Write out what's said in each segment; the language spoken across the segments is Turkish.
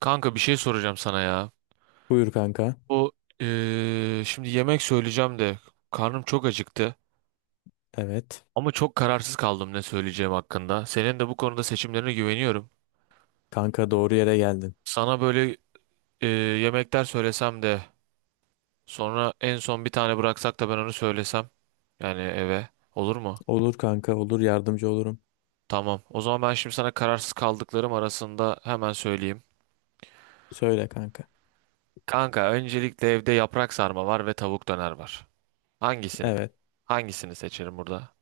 Kanka bir şey soracağım sana ya. Buyur kanka. Bu şimdi yemek söyleyeceğim de karnım çok acıktı. Evet. Ama çok kararsız kaldım ne söyleyeceğim hakkında. Senin de bu konuda seçimlerine güveniyorum. Kanka doğru yere geldin. Sana böyle eee, yemekler söylesem de sonra en son bir tane bıraksak da ben onu söylesem. Yani eve olur mu? Olur kanka olur yardımcı olurum. Tamam. O zaman ben şimdi sana kararsız kaldıklarım arasında hemen söyleyeyim. Söyle kanka. Kanka öncelikle evde yaprak sarma var ve tavuk döner var. Hangisini? Evet. Hangisini seçerim burada?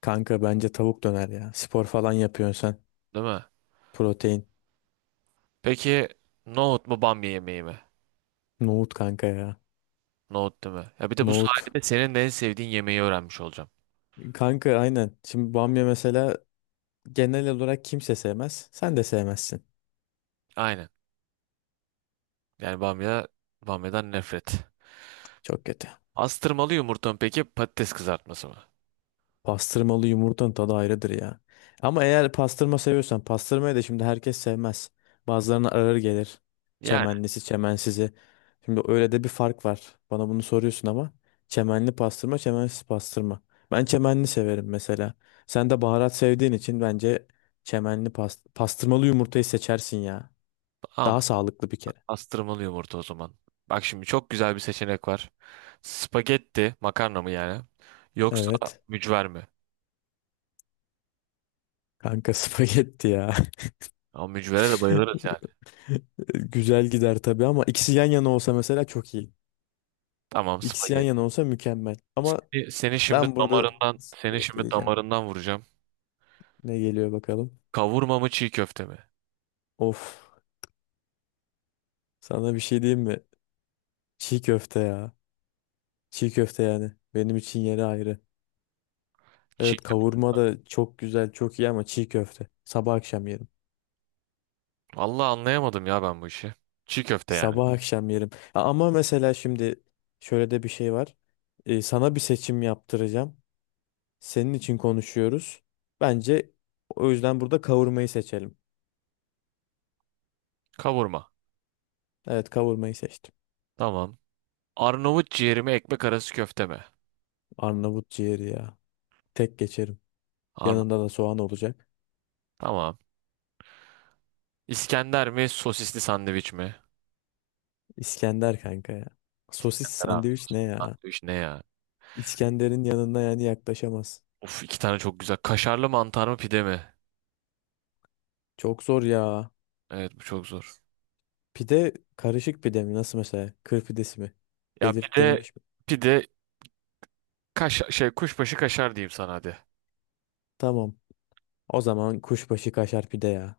Kanka bence tavuk döner ya. Spor falan yapıyorsun sen. Değil mi? Protein. Peki nohut mu bamya yemeği mi? Nohut kanka ya. Nohut değil mi? Ya bir de bu Nohut. sayede senin de en sevdiğin yemeği öğrenmiş olacağım. Kanka aynen. Şimdi bamya mesela genel olarak kimse sevmez. Sen de sevmezsin. Aynen. Yani bamya, bamyadan nefret. Çok kötü. Astırmalı yumurta mı peki patates kızartması mı? Pastırmalı yumurtanın tadı ayrıdır ya. Ama eğer pastırma seviyorsan pastırmayı da şimdi herkes sevmez. Bazılarına ağır gelir. Yani Çemenlisi, çemensizi. Şimdi öyle de bir fark var. Bana bunu soruyorsun ama çemenli pastırma, çemensiz pastırma. Ben çemenli severim mesela. Sen de baharat sevdiğin için bence çemenli pastırmalı yumurtayı seçersin ya. tamam, Daha sağlıklı bir kere. astırmalı yumurta o zaman. Bak şimdi çok güzel bir seçenek var. Spagetti makarna mı yani? Yoksa Evet. mücver mi? Kanka spagetti ya. Ama mücvere de bayılırız yani. Güzel gider tabii ama ikisi yan yana olsa mesela çok iyi. Tamam, İkisi yan spagetti. yana olsa mükemmel. Ama Seni şimdi ben burada damarından, seni şimdi getireceğim. damarından vuracağım. Ne geliyor bakalım. Kavurma mı çiğ köfte mi? Of. Sana bir şey diyeyim mi? Çiğ köfte ya. Çiğ köfte yani. Benim için yeri ayrı. çiğ Evet kavurma da çok güzel, çok iyi ama çiğ köfte. Sabah akşam yerim. Vallahi anlayamadım ya ben bu işi. Çiğ köfte yani. Sabah akşam yerim. Ama mesela şimdi şöyle de bir şey var. Sana bir seçim yaptıracağım. Senin için konuşuyoruz. Bence o yüzden burada kavurmayı seçelim. Kavurma. Evet kavurmayı seçtim. Tamam. Arnavut ciğeri mi ekmek arası köfte mi? Arnavut ciğeri ya. Tek geçerim. Arnavut. Yanında da soğan olacak. Tamam. İskender mi sosisli sandviç mi? İskender kanka ya. Sosis Herhalde. sandviç ne ya? Sandviç ne ya? İskender'in yanına yani yaklaşamaz. Of, iki tane çok güzel. Kaşarlı mantar mı pide mi? Çok zor ya. Evet, bu çok zor. Pide karışık pide mi? Nasıl mesela? Kır pidesi mi? Ya pide, Belirtilmiş mi? pide kaş şey kuşbaşı kaşar diyeyim sana hadi. Tamam. O zaman kuşbaşı kaşar pide ya.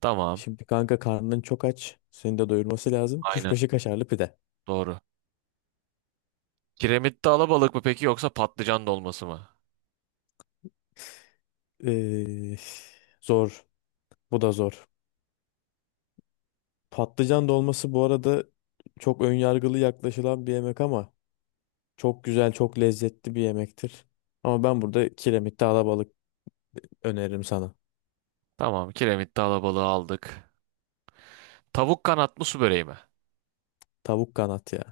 Tamam. Şimdi kanka karnın çok aç. Seni de doyurması lazım. Aynen. Kuşbaşı kaşarlı pide. Doğru. Kiremitte alabalık mı peki yoksa patlıcan dolması mı? Ee, Zor. Bu da zor. Patlıcan dolması bu arada çok önyargılı yaklaşılan bir yemek ama çok güzel, çok lezzetli bir yemektir. Ama ben burada kiremitte alabalık öneririm sana. Tamam. Kiremitte alabalığı aldık. Tavuk kanat mı su böreği mi? Tavuk kanat ya.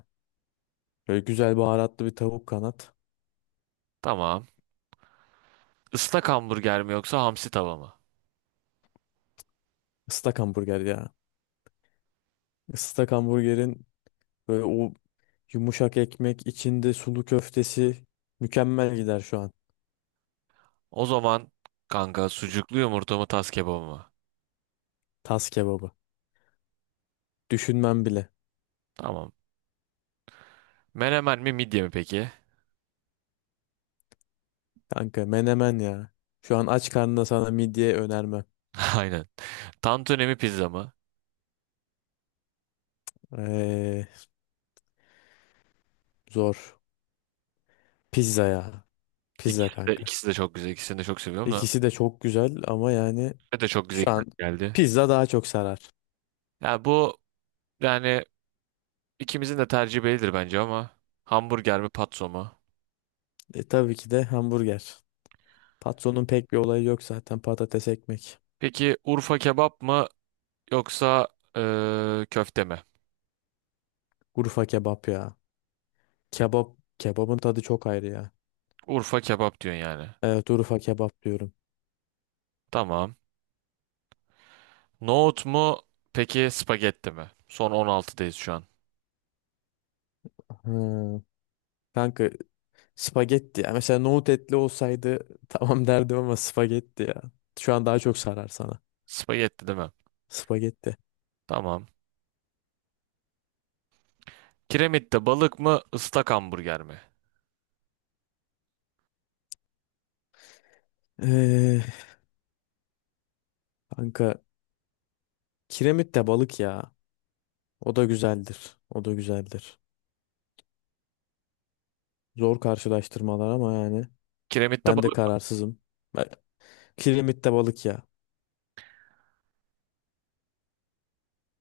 Böyle güzel baharatlı bir tavuk kanat. Tamam. Islak hamburger mi yoksa hamsi tava mı? Islak hamburger ya. Islak hamburgerin böyle o yumuşak ekmek içinde sulu köftesi mükemmel gider şu an. O zaman kanka, sucuklu yumurta mı tas kebabı mı? Tas kebabı. Düşünmem bile. Tamam. Menemen mi midye mi peki? Kanka menemen ya. Şu an aç karnına sana midye önermem. Aynen. Tantuni mi pizza mı? Ee, Zor. Pizza ya. Pizza İkisi de, kanka. ikisi de çok güzel. İkisini de çok seviyorum da. İkisi de çok güzel ama yani Ne de çok güzel şu ikna an geldi. pizza daha çok sarar. Ya bu, yani ikimizin de tercihi bellidir bence ama hamburger mi patso mu? Tabii ki de hamburger. Patronun pek bir olayı yok zaten. Patates ekmek. Peki Urfa kebap mı yoksa köfte mi? Urfa kebap ya. Kebap. Kebabın tadı çok ayrı ya. Urfa kebap diyorsun yani. Evet Urfa kebap diyorum. Tamam. Nohut mu peki spagetti mi? Son 16'dayız şu an. Hmm. Kanka spagetti ya. Mesela nohut etli olsaydı tamam derdim ama spagetti ya. Şu an daha çok sarar sana. Spagetti değil mi? Spagetti. Tamam. Kiremitte balık mı, ıslak hamburger mi? Ee, Kanka kiremit de balık ya. O da güzeldir. O da güzeldir. Zor karşılaştırmalar ama yani Kiremitte ben de balık, kararsızım. Kiremitte balık ya.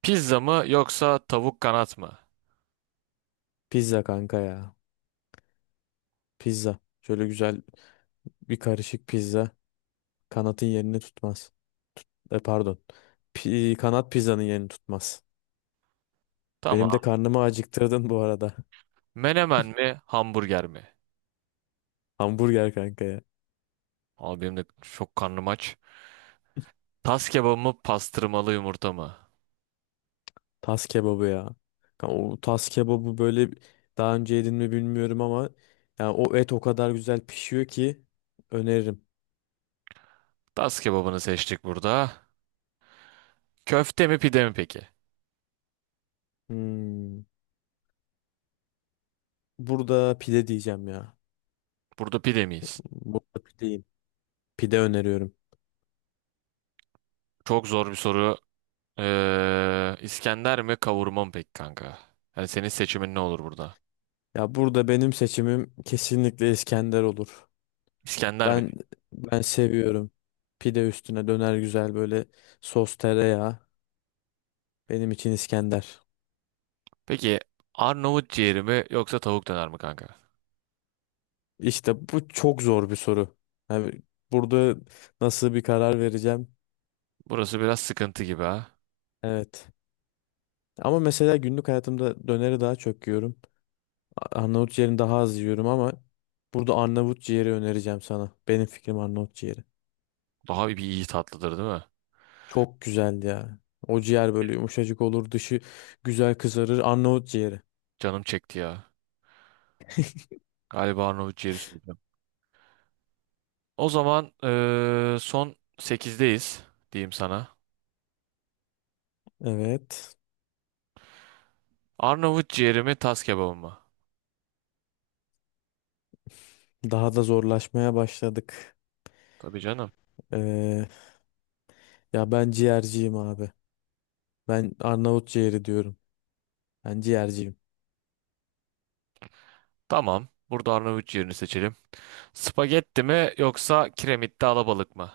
pizza mı yoksa tavuk kanat mı? Pizza kanka ya. Pizza. Şöyle güzel bir karışık pizza. Kanatın yerini tutmaz. Pardon. Kanat pizzanın yerini tutmaz. Benim de Tamam. karnımı acıktırdın bu arada. Menemen mi, hamburger mi? Hamburger kanka ya. Abi benim de çok karnım aç. Tas kebabı mı, pastırmalı yumurta mı? Tas kebabı ya. O tas kebabı böyle daha önce yedin mi bilmiyorum ama yani o et o kadar güzel pişiyor ki öneririm. Tas kebabını seçtik burada. Köfte mi, pide mi peki? Hmm. Burada pide diyeceğim ya. Burada pide miyiz? Burada pideyim. Pide öneriyorum. Çok zor bir soru. İskender mi, kavurma mı peki kanka? Yani senin seçimin ne olur burada? Ya burada benim seçimim kesinlikle İskender olur. İskender mi? Ben Ben seviyorum. Pide üstüne döner güzel böyle sos tereyağı. Benim için İskender. Peki Arnavut ciğeri mi yoksa tavuk döner mi kanka? İşte bu çok zor bir soru. Yani burada nasıl bir karar vereceğim? Burası biraz sıkıntı gibi ha. Evet. Ama mesela günlük hayatımda döneri daha çok yiyorum. Arnavut ciğerini daha az yiyorum ama burada Arnavut ciğeri önereceğim sana. Benim fikrim Arnavut ciğeri. Daha bir iyi tatlıdır değil mi? Çok güzeldi ya. O ciğer böyle yumuşacık olur, dışı güzel kızarır. Arnavut ciğeri. Canım çekti ya. Galiba Arnavut ciğeri söyleyeceğim. O zaman son sekizdeyiz, diyeyim sana. Evet. Arnavut ciğeri mi tas kebabı mı? Daha da zorlaşmaya başladık. Tabii canım. Ee, Ya ben ciğerciyim abi. Ben Arnavut ciğeri diyorum. Ben ciğerciyim. Tamam. Burada Arnavut ciğerini seçelim. Spagetti mi yoksa kiremitte alabalık mı?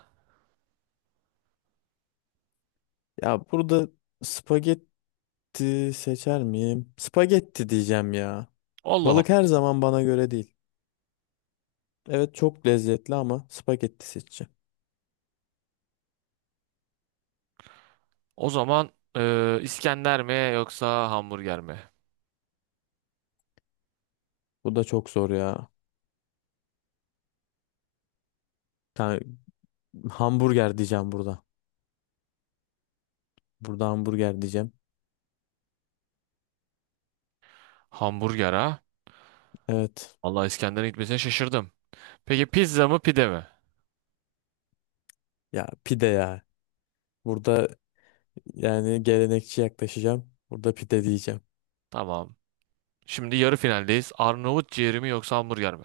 Ya burada spagetti seçer miyim? Spagetti diyeceğim ya. Allah Allah. Balık her zaman bana göre değil. Evet çok lezzetli ama spagetti seçeceğim. O zaman İskender mi yoksa hamburger mi? Bu da çok zor ya. Yani hamburger diyeceğim burada. Burada hamburger diyeceğim. Hamburger ha? Evet. Allah, İskender'in gitmesine şaşırdım. Peki pizza mı pide mi? Ya pide ya. Burada yani gelenekçi yaklaşacağım. Burada pide diyeceğim. Tamam. Şimdi yarı finaldeyiz. Arnavut ciğeri mi yoksa hamburger mi?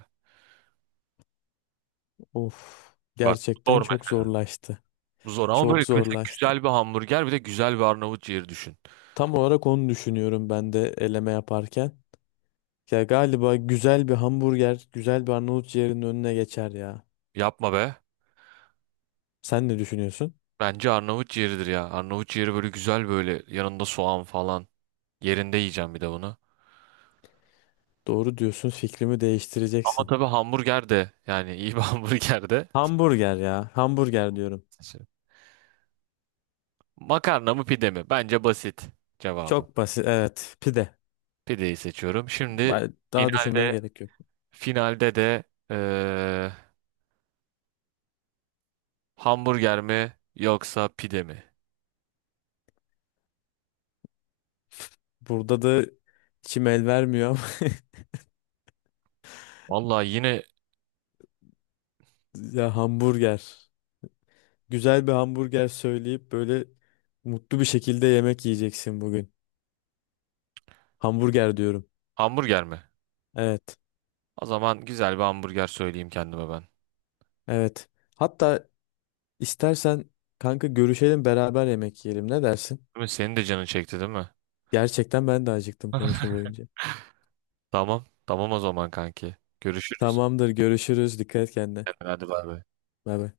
Of, Bak, gerçekten zor çok mesela. zorlaştı. Bu zor ama Çok böyle mesela zorlaştı. güzel bir hamburger bir de güzel bir Arnavut ciğeri düşün. Tam olarak onu düşünüyorum ben de eleme yaparken. Ya galiba güzel bir hamburger, güzel bir Arnavut ciğerinin önüne geçer ya. Yapma be. Sen ne düşünüyorsun? Bence Arnavut ciğeridir ya. Arnavut ciğeri böyle güzel, böyle yanında soğan falan. Yerinde yiyeceğim bir de bunu. Doğru diyorsun, fikrimi Ama değiştireceksin. tabii hamburger de, yani iyi bir hamburger de. Hamburger ya, hamburger diyorum. Şey, makarna mı pide mi? Bence basit cevabı. Çok basit, evet, pide. Pideyi seçiyorum. Şimdi Daha düşünmeye finalde, gerek yok. finalde de eee, hamburger mi yoksa pide mi? Burada da içim el vermiyor ama Vallahi yine ya hamburger. Güzel bir hamburger söyleyip böyle mutlu bir şekilde yemek yiyeceksin bugün. Hamburger diyorum. hamburger mi? Evet. O zaman güzel bir hamburger söyleyeyim kendime ben. Evet. Hatta istersen kanka görüşelim beraber yemek yiyelim. Ne dersin? Değil mi? Senin de canın çekti değil mi? Gerçekten ben de acıktım konuşma boyunca. Tamam. O zaman kanki, görüşürüz. Tamamdır görüşürüz. Dikkat et kendine. Hadi bay bay. Bay bay.